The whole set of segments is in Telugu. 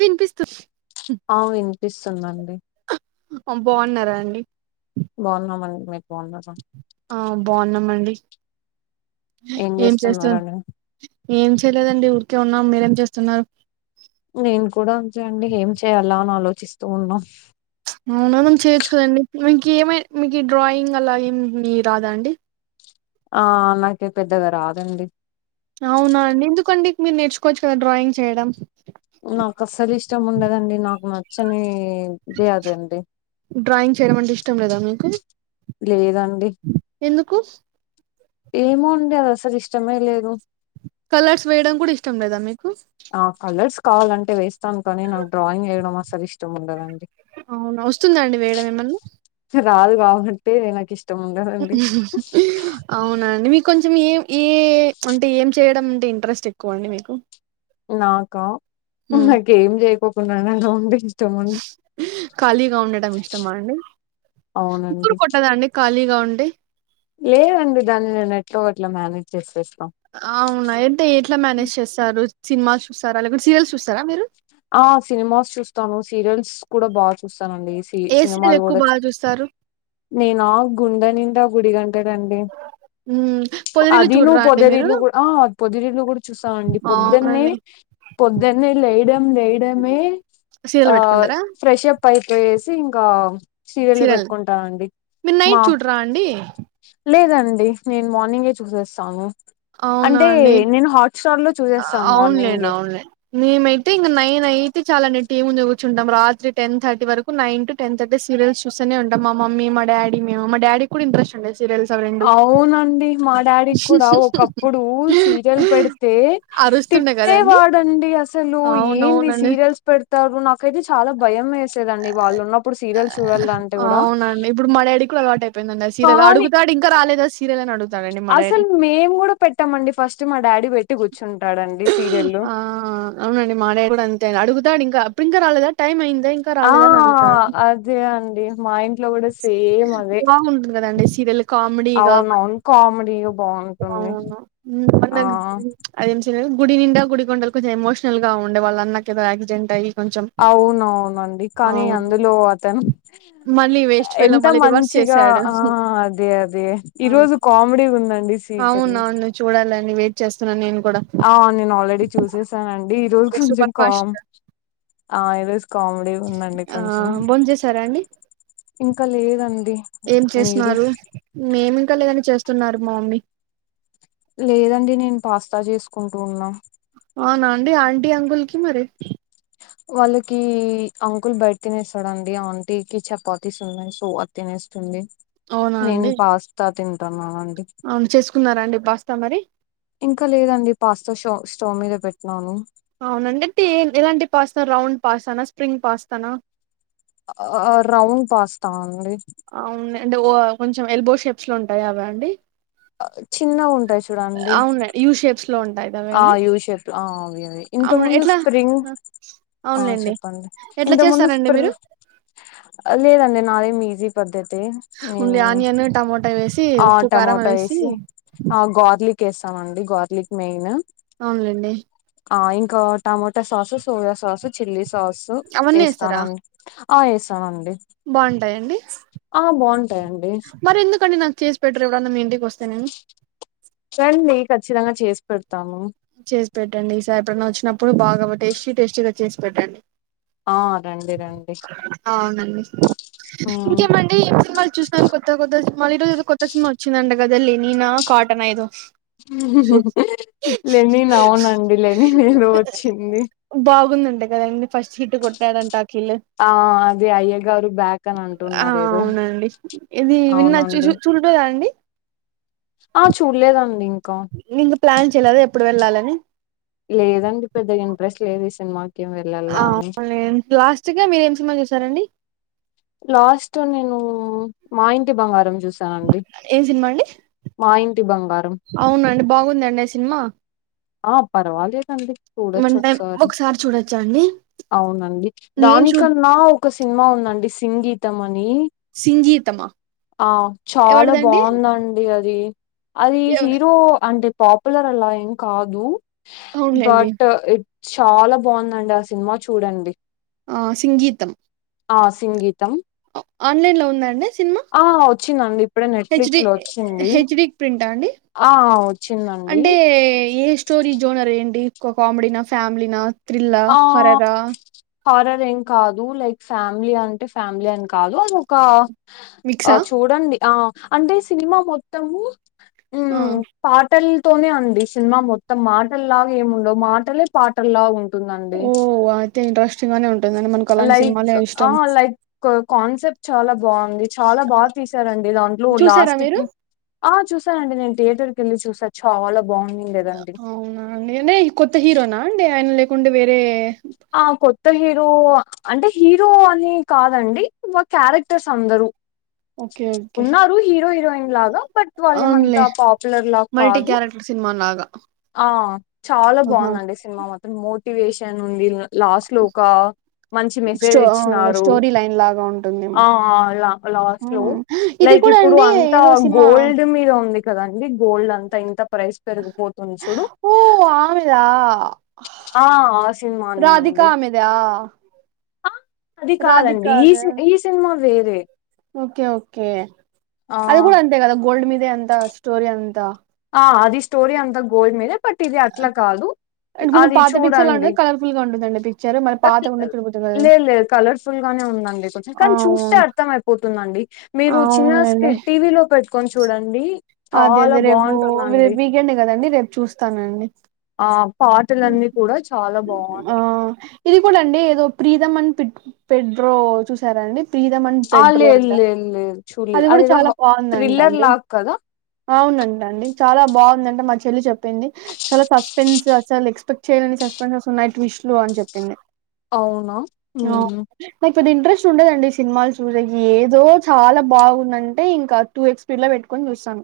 వినిపిస్తు అ వినిపిస్తుందండి బావున్నారా అండి బావున్నామండి మీరు బావున్నారా ఆ బావున్నాం అండి ఏం చేస్తు ఏం చేయలేదండి ఊరికే ఉన్నాం మీరేం చేస్తున్నారు నేను కూడా అంతే అండి ఏం చేయాలా అని ఆలోచిస్తూ ఉన్నాం అవునా ఏమైనా చేయచ్చుకదండి మీకేమై మీకి డ్రాయింగ్ అలా ఏమి రాదా అండి ఆ నాకి పెద్దగా రాదండి అవునా అండి ఎందుకండి మీరు నేర్చుకోవచ్చు కదా డ్రాయింగ్ చేయడం నాకు అస్సలు ఇష్టం ఉండదండి నాకు నచ్చనిదే అదండి డ్రాయింగ్ చేయడం అంటే ఇష్టం లేదా మీకు లేదండి ఎందుకు ఏమో అండి అది అసలు ఇష్టమే లేదు కలర్స్ వేయడం కూడా ఇష్టం లేదా మీకు ఆ కలర్స్ కావాలంటే వేస్తాను కానీ నాకు డ్రాయింగ్ వేయడం అసలు ఇష్టం ఉండదండి అవునా వస్తుందా అండి వేయడం ఏమన్నా రాదు కాబట్టే నాకు ఇష్టం ఉండదండి అవునా అండి మీకు కొంచెం ఏం ఏ అంటే ఏం చేయడం అంటే ఇంట్రెస్ట్ ఎక్కువ అండి మీకు నాకా హ్మ్. నాకేం జేయకోకుండానే అలా ఉండడం ఇష్టం అండి ఖాళీగా ఉండటం ఇష్టమా అండి బోర్ అవునండి కొట్టదా అండి ఖాళీగా ఉండి లేదండి దాన్ని నేను ఎట్లో ఒగట్లా మేనేజ్ చేసేస్తా అవునా అంటే ఎట్లా మేనేజ్ చేస్తారు సినిమాస్ చూస్తారా లేకుంటే సీరియల్స్ చూస్తారా మీరు ఆ సినిమాస్ చూస్తాను సీరియల్స్ కూడా బా చూస్తానండి ఏ సీరియల్ సినిమాలు ఎక్కువ కూడా బాగా చూస్తారు నేనా గుండె నిండా గుడిగంటలండి హ్మ్ పొదరిల్లు అదిను చూడరా అండి మీరు పొదరిల్లు గూడా ఆ పొదిరిల్లు గూడా చూస్త అండి పొద్దున్నే అవునండి పొద్దున్నే లే దెం లేయడమే సీరియల్ ఆ పెట్టుకుంటారా ఫ్రెషప్ అయిపోయేసి ఇంకా సీరియల్ లే పెట్టుకుంటానండి మీరు మా నైట్ చూడరా అండి లేదండి నేను మార్నింగే చూసేస్తాను అవునా అంటే అండి నేను హాట్స్టార్ లో చూసేస్తాను అవునులేండి మార్నింగే అవునులేండి మేమైతే ఇంగ నైన్ అయితే చాల్ అండి టీవీ ముందే కూర్చుంటాం రాత్రి టెన్ థర్టీ వరకు కు nine to ten thirty serials చూస్తనే ఉంటాం మా మమ్మీ మా డాడీ మేము మా డాడీ అవునండి మా డాడీ కూడా ఒకప్పుడు సీ యల్ పెడితే అరుస్తుండే కదండి తిట్టేవాడండి అసలు. ఏంది అవునవునండి సీరియల్స్ పెడతారు నాక్ కయితే చాలా భయం వేసేదండి వాళ్ళు ఉన్నప్పుడు సీరియల్స్ చూడల్ల అంటే కూడ. అవునండి. ఇప్పుడు మా డాడీకి కూడా అలవాటు అయిపోయిందండి ఆ సీరియల్. కానీ అడుగుతాడు ఇంకా రాలేద సీరియల్ అని అడుగుతాడండి మా డాడీ. అసలు మేము కూడ పెట్టమండి ఫస్ట్ మా డాడీ పెట్టి కూర్చుంటాడండి సీరియల్లు. ఆ అవునండి మా డాడీ కూడా అంతే అడుగుతాడు ఇంకా అప్పుడు ఇంకా రాలేదా టైం అయిన్ దే ఇంకా ఆ రాలేదా అని అడుగుతాడు? అదే అండి మా ఇంట్లో కూడా సేమ్ అదే బావుంటుంది కదండి సీరియల్? కామెడీగా అవునవును కామెడీగా బాగుంటుంది మ్ ఆ [unintelligible] అదేం సీరియల్ గుడినిండా గుడిగంటలు కొంచెం ఎమోషనల్గా ఉండే వాళ్ళ అన్నకి ఏదో ఆక్సిడెంట్ అయ్యి, కొంచెం అవునవునండి కానీ అవును అందులో అతను మళ్ళీ వేస్ట్ వేలో ఎంత మళ్ళీ రివర్స్ మంచిగా చేశాడు ఆ అదే అదే ఈరోజు అవును కామెడీగ ఉందండి సీ టీజరీ చూడల్లని వెయిట్ చేస్తున్న నేను కూడా. ఆ నేను ఆల్రెడీ చూసేసానండి. ఈరోజు కొంచెం సూపర్ ఫాస్ట్ కామ్ ఆ ఈరోజు కామెడీగ ఉందండి ఆ కొంచెం. భోంచేసారా అండి ఇంక లేదండి. ఏం మీరు చేస్తున్నారు? మేమింకా లేదండి చేస్తున్నారు మా మమ్మీ. లేదండి నేను పాస్త చేసుకుంటూ ఉన్నా. అవునా అండి ఆంటీ అంకుల్ కి మరి? వాళ్ళకి అంకుల్ బయట తినేస్తాడండి. ఆంటీకి చపాతీస్ ఉన్నాయి. సో, తినేస్తుంది. అవునా నేను అండి పాస్తా తింటన్నానండి. అవును చేసుకున్నారా అండి పాస్తా మరి ఇంకా లేదండి. పాస్తా షో స్టవ్ మీద పెట్టినాను. అవునండి? అంటే ఎలాంటి పాస్తా రౌండ్ పాస్తానా? స్ప్రింగ్ పాస్తానా? ఆ రౌండ్ పాస్తా అండి అవునా అంటే ఓ కొంచెం ఎల్బో షేప్స్ లో ఉంటాయి అవా అండి? చిన్నగ ఉంటాయి చూడండి అవును యూ షేప్స్ లో ఉంటాయి. ఆ అవన్నీ యూషేప్ లో ఆ అవి అవే ఇంత అవును ముందు ఎట్లా స్ప్రింగ్, ఆ అవునులేండి చెప్పండి. ఎట్లా ఇంత ముందు చేస్తారండి స్ప్రిల్ మీరు లేదండి నాదేం ఈజీ పద్ధతి. ఓన్లీ నేను ఆనియన్ టమోటా వేసి ఆ ఉప్పు కారం టమోట వేసి, ఆ గార్లిక్ ఏస్తామండి గార్లిక్ మెయిన్ అవునులేండి ఆ ఇంకా tomato sauce, soya sauce, chilli sauce అవన్నీ ఏస్తానండి. ఆ ఏస్తామండి. బావుంటాయ అండి? బాగుంటాయండి మరెందుకండీ నాకు చేసి పెట్టరు ఎవడన్న మీ ఇంటికొస్తే నేను? చల్ నే ఖచ్చితంగా చేసి పెడతాము. చేసి పెట్టండి ఈసారి ఎప్పుడనా వచ్చినప్పుడు బాగా టేస్టీ టేస్టీగా చేసి పెట్టండి. ఆ రండి రండి అవునండి ఉమ్ ఇంకేం అన్ అంటే ఏం సినిమాలు చూసిన కొత్త కొత్త సినిమాలు ఈ రోజు ఏదో కొత్త సినిమా వచ్చిందంట కదా! లెనిన ఆ కాటన ఏదో, లెనిన్ అవునండి లెనిన్ ఏదో వచ్చింది. బాగుందంట కదండీ ఫస్ట్ హీట్ కొట్టాడంట అఖిల్. ఆ అది అయ్యగారు బ్యాక్ అని ఆ అంటున్నారు ఏదో అవునండి ఇది విన్న అవునండి చుస్ పురుగల అండి? ఆ చూడలేదండి ఇంకా ని ఇంగ ప్లాన్ చేయలేద ఎప్పుడు వెళ్ళాలి అని? లేదండి పెద్దగ ఇంట్రెస్ట్ లేదు ఈ సిన్మాక్ అవున్లే లాస్టుగా మీరు ఏం సినిమా చూసారండి. లాస్ట్ నేను మా ఇంటి బంగారం చూసి ఆ అండి ఏం మా ఇంటి బంగారం అవునాండి బాగుందండి. ఆ సినిమా ఆ పర్వాలేదండి చూడోచ్చు వన్ టైం ఒకసారి చూడొచ్చా అండి అవునండి. నేను చూ దానికన్నా ఒక సినిమా ఉందండి. సింగీతం అని సింగీతమా ఆ చాలా ఎవరిదండి బాగుందండి. అది అది ఎవ హీరో అంటే పాపులర్ అలా ఏం కాదు అవునులేండి బట్ ఇట్ చాలా బాగుందండి. ఆ సినిమా చూడండి ఆ సింగీతం ఆ సింగీతం ఆన్లైన్ లో ఉంద అండి సినిమా ఆ వచ్చిందండి ఇప్పుడే నెట్ఫ్లిక్స్ హెచ్డి లో వచ్చింది హెచ్డి ప్రింట అండి. ఆ వచ్చిందండి అంటే ఏ స్టోరీ జోనర్ ఏంటి కామెడీనా ఫ్యామిలీనా థ్రిల్ల ఆ హరరా హారర్ ఏం కాదు లైక్ ఫ్యామిలీ అంటే ఫ్యామిలీ అని కాదు అదోక మిక్సా అంటే చూడండి. ఆ అంటే సినిమా మొత్తము ఆ మ్ పాటలతోనే అండి. సినిమా మొత్తం మాటలే పాటల్లాగా ఏముండవు మాటలే పాటలలాగా ఉం ఓ అయితే ఇంట్రెస్టింగ్ గానే ఉంటుందండి. మనకు అలాంటి లైక్ సినిమాలే ఆ ఇష్టం లైక్ కాన్సెప్ట్ చాలా బాగుంది. చాలా బాగా తీశారండి. దాంట్లో చూసారా లాస్ట్ మీరు కి ఆ చూసానండి నేను థియేటర్ కెల్లి చూస చాలా బాగుంది. అవునా అండి. అంటే కొత్త హీరోనా అండి ఆయన లేకుండే వేరే ఆ కొత్త హీరో అంటే హీరో అని కాదండి మా క్యారెక్టర్స్ అందరు ఓకే ఓకే ఉన్నారు. హీరో హీరోయిన్ లాగా బట్ వాళ్ళు అవునులే ఏమంతా పాపులర్ లా మల్టీ కాదు క్యారెక్టర్ సినిమా లాగ ఆ చాలా బాగుందండి. సినిమా మొత్తం మోటివేషన్ ఉంది. లాస్ట్ లో ఒక లాస్ట్ లో మంచి మెసేజ్ స్టో అవునులే ఇచ్చినారు. స్టోరీ లైన్ లాగా ఉంటుందేమో ఆ ఆ లాస్ట్ లో హ్మ్. ఇది లైక్ కూడా ఇప్పుడు అండి అంతా ఏదో సినిమా గోల్డ్ మీద ఉంది. కదండి గోల్డ్ అంతా ఇంత ప్రైస్ పెరిగిపోతుంది. చూడు ఓ ఆమెదా ఆ ఆ సినిమానే రాధిక అండి ఆమెదా ఆ అది రాధిక కాదండి. ఈ అద ఈ సినిమా వేరే ఓకే ఓకే ఆ అది కూడా అంతే కదా గోల్డ్ మీద అంత స్టోరి అంత ఆ అది స్టోరీ అంతా గోల్డ్ మీదే బట్ ఇది అట్లా కాదు అండ్ కొంచెం అది పాత పిక్చర్ లా చూడండి. ఉంటది కలర్ఫుల్ గా ఉంటుందండి పిక్చర్ మరి పాతగా ఉంటే చెడిపోతుంది కదా లేదు లేదు కలర్స్ ఫుల్ గానే ఉందండి. కొంచెం కానీ చూస్తే అవును అర్థమయిపోతుందండి. మీరు చిన్న అవునులేండి స్క్రీన్ టీవీలో పెట్ క్కోని చూడండి. అదే చాలా అదే రేపు బాగుంటుందండి రేపు వీకేండ్ కదండి రేపు చూస్తానండి. ఆ పాటలన్నీ కూడా చాలా ఆ బాగున్నయి ఇది కూడా అండి ఏదో ప్రీతమ్ అండ్ పెడ్రో చూసారండి ప్రీతమ్ అ లేదు లేదు లేదు చూడాలేదు. అది ఏదో థ్రిల్లర్ల కదా ఔనండండనీ చాలా బాఉందంట మా చెల్లి చెప్పింది హ్ చాలా సస్ పెన్స్ అస్సల్ ఎక్స్ పేక్స్ చేయ్ లేనీ సస్ పెన్ జెస్ ఉన్నాయి ట్విస్ట్ లు అన్ జేప్పింది ఔనా ఉహుమ్ నాక్ పెద్ద ఇంట్రెస్ట్ ఉండదండి సిన్ మాల్ చూడేకి ఏదో చాలా బాఉందంటే ఇంకా టూ ఎక్స్ స్పీడ్ల బెట్ కొన్ జూస్తాం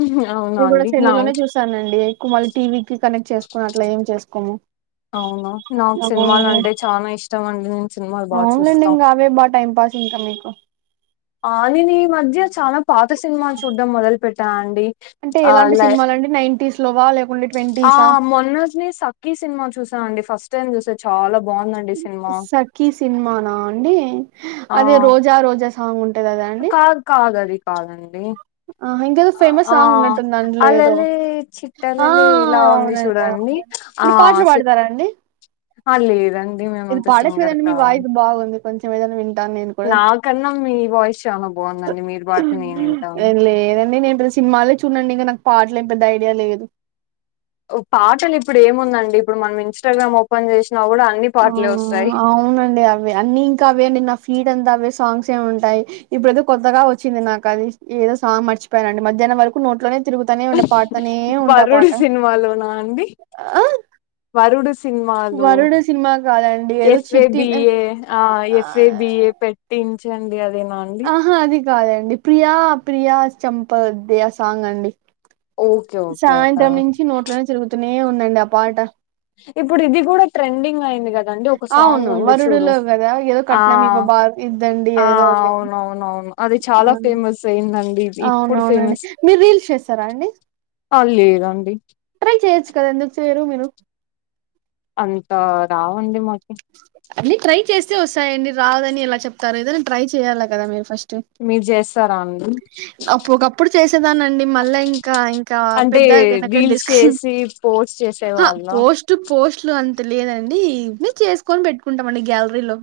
ఉహ్ ఔ అది గూడా సెల్లులోనే చూసానండి ఎక్కు మళ్ళీ టీవీకి కనెక్ట్ చేసుకున్ అట్లా ఏం చేసుకోము ఔనా నాన్ సిన్ మాలు అవును అంటే చానా ఇష్టమండి నేన్ సిన్ మాల్ బా చు దన్ డింగ్ అవే మా టైమ్ పాస్ ఇంక మే ఆనిని ఈ మధ్య చానా పాత సిన్ మాల్ చూడ్డం మొదల్ పెట్టా అండి అంటే ఆ ఎలాంటి లై సినిమాలు అండి నైన్టీస్ లోవా లేకుంటే ఆ ట్వంటీసా మోనస్నీ సక్ కీ సిన్ మా చూసాఅండి ఫస్ట్ టైం జూసే చాలా బావుందన్ అండ్ సఖీ సిన్ మానా అండి అదే రోజా రోజా సాంగ్ ఉంటది అదాండ్ కాద్ కాద్ కాద్ అది కాదండి ఆ ఇంకేదో ఫేమస్ ఆ సాంగున్నటుంది అంద్లో ఏదో అలలే ఆ చిట్టలలే ఇలా ఉంది ఔనండ్ ఔన్ చూడండి మీర్ పాట్ల్ పాడతారండి హ లేదన్డ్ ఇదు పడొచ్చుగదండి మీ వాయిస్ బాఉంది కొంచమ్ ఏదన్న విన్ టన్ నేన్ కూడ నాకన్నా మీ వాయిస్ చాలా బాగుందండి మీరు ఉహ్ పాడితే నేను ఉమ్ వింటాను ఏ లేదండి నేన్ రీస్ సిన్ మాలే చూడ్ నండి ఇగ నాక్ పాట్ లేపే దైర్యం లేదు ఓ పాటలిప్పుడు ఏముందండి ఇప్పుడు మనం ఇన్ స్ట్రాగ్రామ్ ఓపెన్ జేష్నా గూడా అన్ ఆ అ ఔనండి అవె అన్ని ఇంకా అవే అండి నా ఫీడ్ అంతా అవే సాంగ్స్ ఏ ఉంటాయ్ ఇప్పుడు ఏదో కొత్తగాఓచ్చింది నాక్ అది ఏదో సా మర్చిప్యనండి మద్యన్నాం వర్క్ నోట్లోనె ఆహ్ హ్ వరుడు సిన్ మాలోనా అండి ఆ వరుడు సిన్ మాలో వరుడు సినిమా కాదండి ఏదో చిట్టి ఎఫ్ఏబిఏ ఆ ఎఫ్ఏబిఏ పెట్టించండి అదే నాన్ ఆహా అది గాదండి ప్రియా ప్రియా చంపొద్దె ఆ సాంగాండి ఓకే ఓకే అత సాయంత్రం నుంచి నోట్లోనె తిరుగుతూనే ఉందండి ఆ పాట ఇప్పుడు ఇది గూడ ట్రెండింగ్ ఐయింది గద్ రండు ఒక అవును సాంగుంది చూడు వరుడులో కదా ఏదో ఆ కట్నం ఇవ్వ బా ఇద్దండి ఆ ఏదో ఉంది ఔనౌనౌనౌనౌవును అది చాలా ఆ ఫేమస్ ఐదండి ఇద్ ఇప్పుడు అవునవునండి ఫేమస్ మీరు రీల్స్ చేస్తారా అండి ఆ లేదండి ట్రై చేయొచ్చు కదా ఎందుకు చేయ్ రు మీరు అంత రావండి మాకు అన్నీ ట్రై చేస్తే ఓస్సయండి రాదని ఎలా చెప్తారు ఏదైన ట్రై చెయాలా గదా మీరు ఫస్టు మీర్ జేస్తారా అండ్ అప్పుఓకప్పుడు చేసేదానండి మళ్ళా ఇంకా ఇంకా పెద్దగైనేక డిస్ క్యూమ్ సి పోస్ట్ చేసే వాళ్ళం టు పోస్ట్లు అంత లేదండి ఈ ఉక్ నే చేసుకొన్ బెట్టుకుంటామండి గ్యాల్రీలో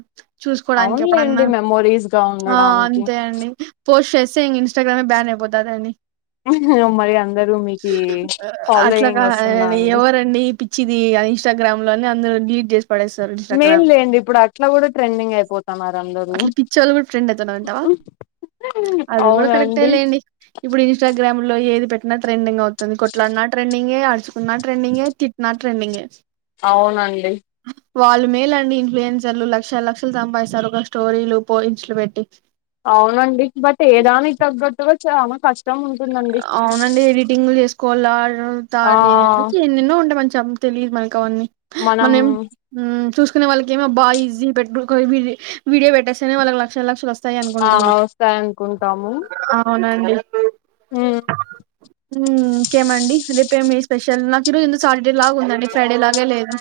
చూస్ కోడాన్ కి ఎప్పుడన్నా అవునులేండి మెమోరీస్ గా ఆ ఉండడానికి అంతే అండి పోస్ట్ చేస్తే ఇంగ్ ఇన్ స్టగ్రామే బ్యాన్ ఐపోతాదండి మరి అందరూ మీకి ఓ ఫాలోయింగ్ వస్తుందా అట్లాగాదండి అండి ఎవరండి పిత్ చ్చిది అన్ ఇంస్టాగ్రామ్ లోనే అందరు డిలీట్ జేస్ పడేసారు మేన్ లేండి ఇప్పుడ్ అట్లా గడ ట్రెండింగ్ అయిపోతన్నారు అందరు అట్లా పిచ్చోళ్ళు కూడా ఫ్రెండ్ అయితనంటా అది గడ కరెక్టే అవునండి లేండి ఇప్పుడు ఇన్స్టాగ్రామ్ లో ఏది పెట్టినా ట్రెండింగ్ అవుతుంది కొట్లాడిన ట్రెండింగే అరుచుకున్నా ట్రెండింగే తి నా ట్రెండింగే అవునండి వాళ్ళు మేలండి ఇన్ఫ్లుయెన్సర్లు లక్షల లక్షలు సంపాదిసారు ఒక స్టోరీలు పోయిస్ట్లు పెట్టి ఆవునండి ఆవునండి ఎడిటింగ్లు చేసుకోవాలారు ఆ థర్డ్ ఏద్ ఎన్నెన్నొ మంచిగ తెలీదు మనకి అవన్నీ మనం మనేం మ్ చూసుకున్న వాళ్ళకి ఏమో బా ఈజీ పెట్టు వీడియో పెట్టేస్తేనే వాళ్ళకి లక్షల్ లక్షల్ వస్త వస్తాయి ఆ అనుకుంటాం మన వస్తాయనుకుంటాము అవునండి మ్ మ్ ఇంకేమండి రేపే మీ స్పెషల్ నాకు ఈరోజ్ సాటర్డే లాగా ఉందండి ఫ్రైడే లాగే లేదు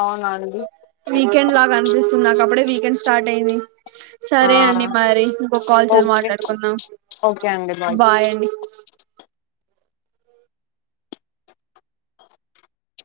అవునా అండి వీకెండ్ లాగా అనిపిస్తుంది నాక్ అప్పుడే వీకెండ్ స్టార్ట్ అయింది ఆ సరే అండి మరి ఇంకొ కాల్ చే ఓకే మాట్లాడుకుందాం ఓకే అండి మ బాయండి